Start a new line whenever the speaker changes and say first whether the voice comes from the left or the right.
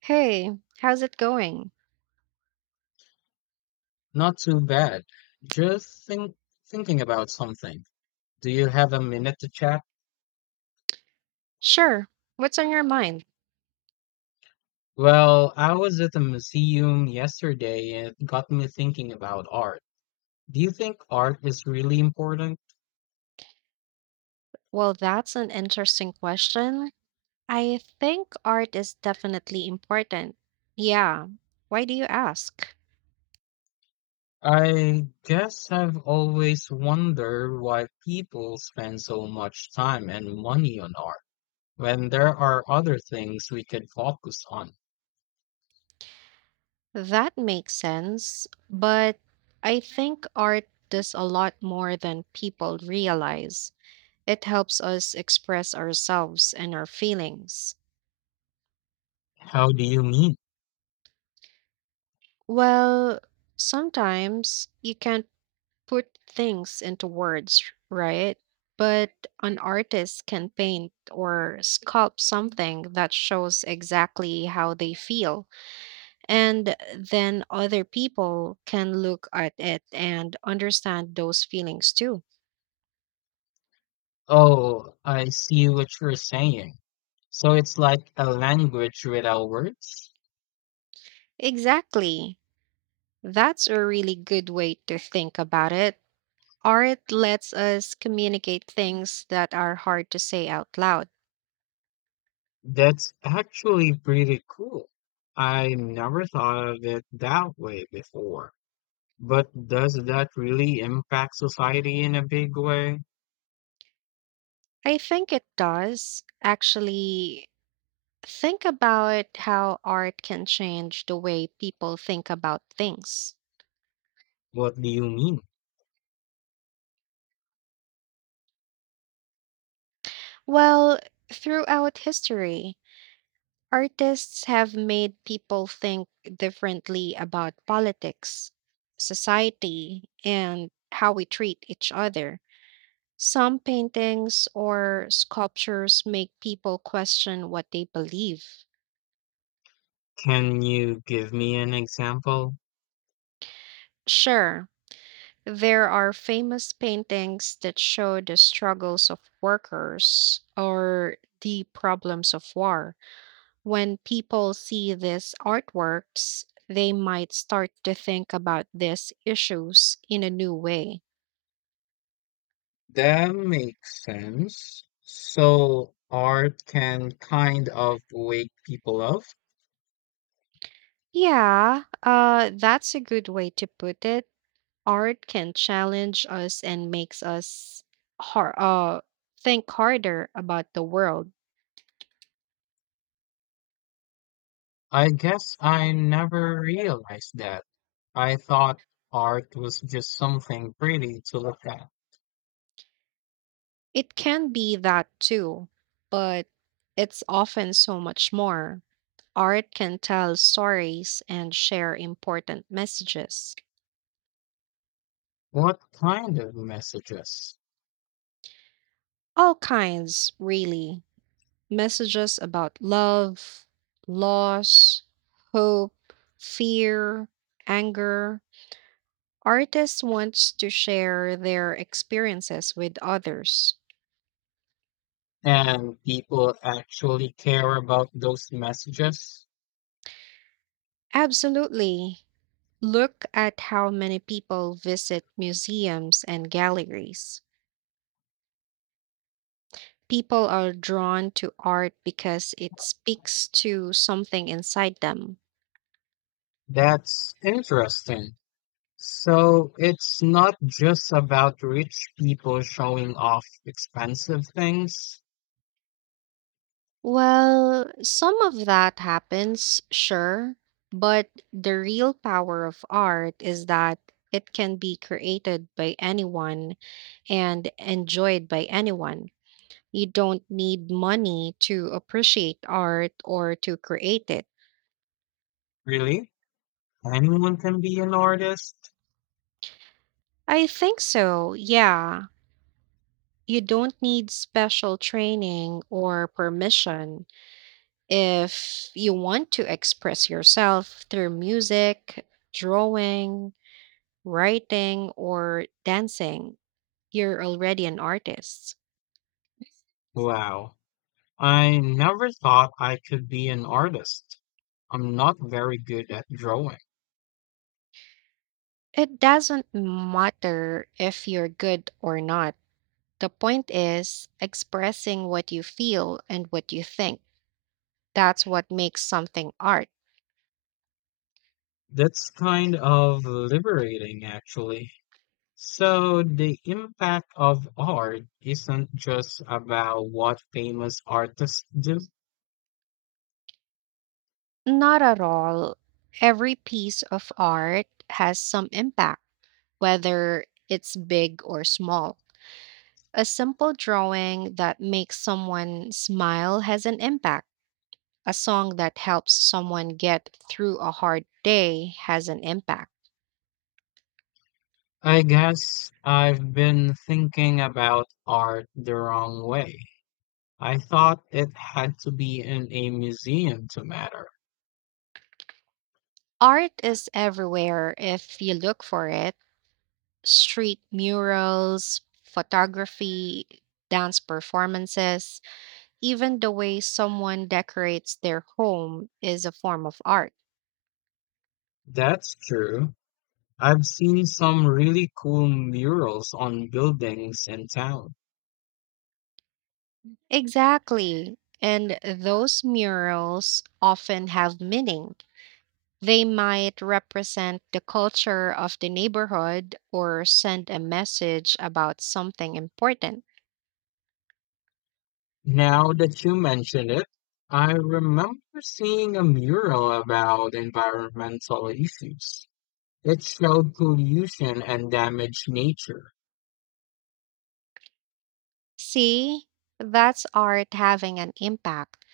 right: Hey, how's it going?
left: Not too bad. Just thinking about something. Do you have a minute to chat?
right: Sure. What's on your mind?
left: Well, I was at the museum yesterday and it got me thinking about art. Do you think art is really important?
right: Well, that's an interesting question. I think art is definitely important. Yeah. Why do you ask?
left: I guess I've always wondered why people spend so much time and money on art when there are other things we could focus on.
right: That makes sense, but I think art does a lot more than people realize. It helps us express ourselves and our feelings.
left: How do you mean?
right: Well, sometimes you can't put things into words, right? But an artist can paint or sculpt something that shows exactly how they feel. And then other people can look at it and understand those feelings too.
left: Oh, I see what you're saying. So it's like a language without words?
right: Exactly. That's a really good way to think about it. Art lets us communicate things that are hard to say out loud.
left: That's actually pretty cool. I never thought of it that way before. But does that really impact society in a big way?
right: I think it does. Actually, think about how art can change the way people think about things.
left: What do you mean?
right: Well, throughout history, artists have made people think differently about politics, society, and how we treat each other. Some paintings or sculptures make people question what they believe.
left: Can you give me an example?
right: Sure, there are famous paintings that show the struggles of workers or the problems of war. When people see these artworks, they might start to think about these issues in a new way.
left: That makes sense. So art can kind of wake people up.
right: Yeah, that's a good way to put it. Art can challenge us and makes us har- uh, think harder about the world.
left: I guess I never realized that. I thought art was just something pretty to look at.
right: It can be that too, but it's often so much more. Art can tell stories and share important messages.
left: What kind of messages?
right: All kinds, really. Messages about love, loss, hope, fear, anger. Artists want to share their experiences with others.
left: And people actually care about those messages?
right: Absolutely. Look at how many people visit museums and galleries. People are drawn to art because it speaks to something inside them.
left: That's interesting. So it's not just about rich people showing off expensive things?
right: Well, some of that happens, sure, but the real power of art is that it can be created by anyone and enjoyed by anyone. You don't need money to appreciate art or to create it.
left: Really? Anyone can be an artist?
right: I think so, yeah. You don't need special training or permission. If you want to express yourself through music, drawing, writing, or dancing, you're already an artist.
left: Wow. I never thought I could be an artist. I'm not very good at drawing.
right: It doesn't matter if you're good or not. The point is expressing what you feel and what you think. That's what makes something art.
left: That's kind of liberating, actually. So, the impact of art isn't just about what famous artists do.
right: Not at all. Every piece of art has some impact, whether it's big or small. A simple drawing that makes someone smile has an impact. A song that helps someone get through a hard day has an impact.
left: I guess I've been thinking about art the wrong way. I thought it had to be in a museum to matter.
right: Art is everywhere if you look for it: street murals, photography, dance performances. Even the way someone decorates their home is a form of art.
left: That's true. I've seen some really cool murals on buildings in town.
right: Exactly. And those murals often have meaning. They might represent the culture of the neighborhood or send a message about something important.
left: Now that you mention it, I remember seeing a mural about environmental issues. It showed pollution and damaged nature.
right: See, that's art having an impact.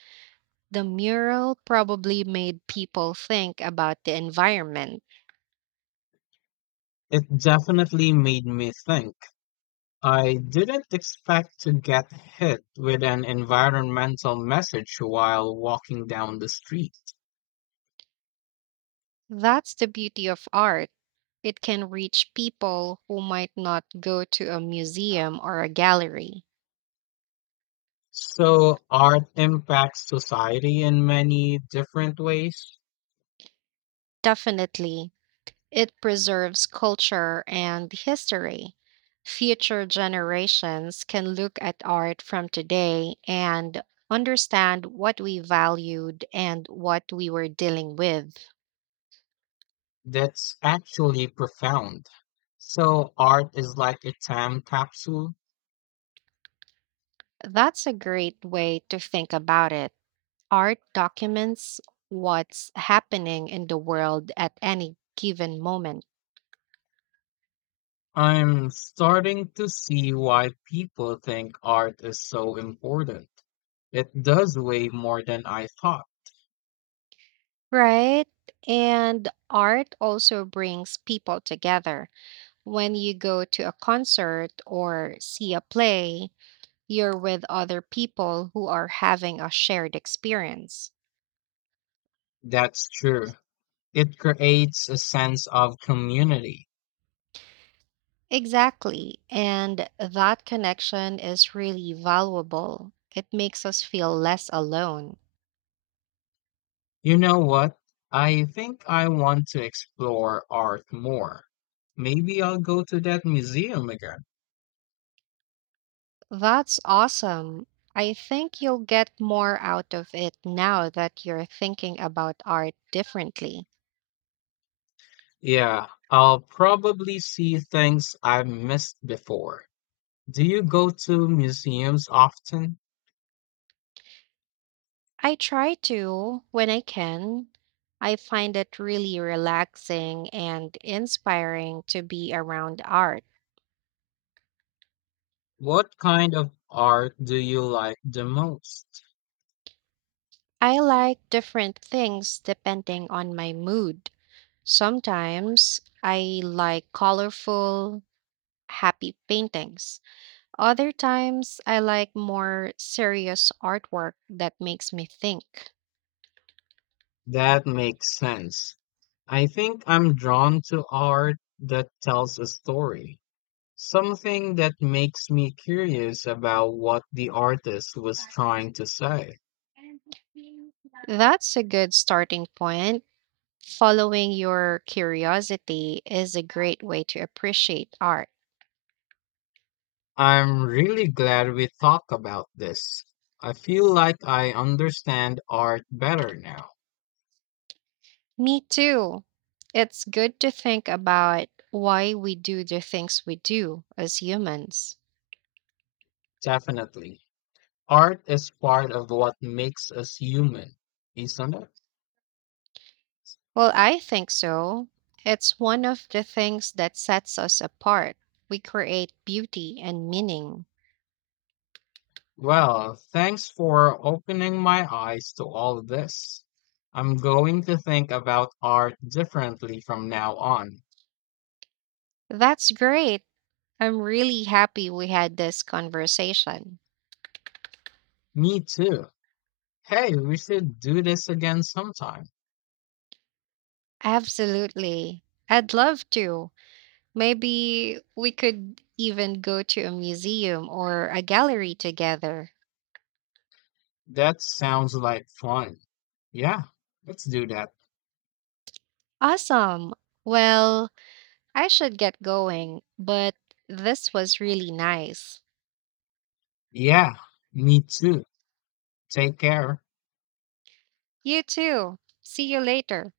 right: The mural probably made people think about the environment.
left: It definitely made me think. I didn't expect to get hit with an environmental message while walking down the street.
right: That's the beauty of art. It can reach people who might not go to a museum or a gallery.
left: So, art impacts society in many different ways.
right: Definitely, it preserves culture and history. Future generations can look at art from today and understand what we valued and what we were dealing with.
left: That's actually profound. So, art is like a time capsule.
right: That's a great way to think about it. Art documents what's happening in the world at any given moment,
left: I'm starting to see why people think art is so important. It does way more than I thought.
right: right? And art also brings people together. When you go to a concert or see a play, you're with other people who are having a shared experience.
left: That's true. It creates a sense of community.
right: Exactly. And that connection is really valuable. It makes us feel less alone.
left: You know what? I think I want to explore art more. Maybe I'll go to that museum again.
right: That's awesome. I think you'll get more out of it now that you're thinking about art differently.
left: Yeah, I'll probably see things I've missed before. Do you go to museums often?
right: I try to when I can. I find it really relaxing and inspiring to be around art.
left: What kind of art do you like the most?
right: I like different things depending on my mood. Sometimes I like colorful, happy paintings. Other times I like more serious artwork that makes me think.
left: That makes sense. I think I'm drawn to art that tells a story, something that makes me curious about what the artist was trying to say.
right: That's a good starting point. Following your curiosity is a great way to appreciate art.
left: I'm really glad we talked about this. I feel like I understand art better now.
right: Me too. It's good to think about why we do the things we do as humans.
left: Definitely. Art is part of what makes us human, isn't it?
right: Well, I think so. It's one of the things that sets us apart. We create beauty and meaning.
left: Well, thanks for opening my eyes to all of this. I'm going to think about art differently from now on.
right: That's great. I'm really happy we had this conversation.
left: Me too. Hey, we should do this again sometime.
right: Absolutely. I'd love to. Maybe we could even go to a museum or a gallery together.
left: That sounds like fun. Yeah, let's do that.
right: Awesome. Well, I should get going, but this was really nice.
left: Yeah, me too. Take care.
right: You too. See you later.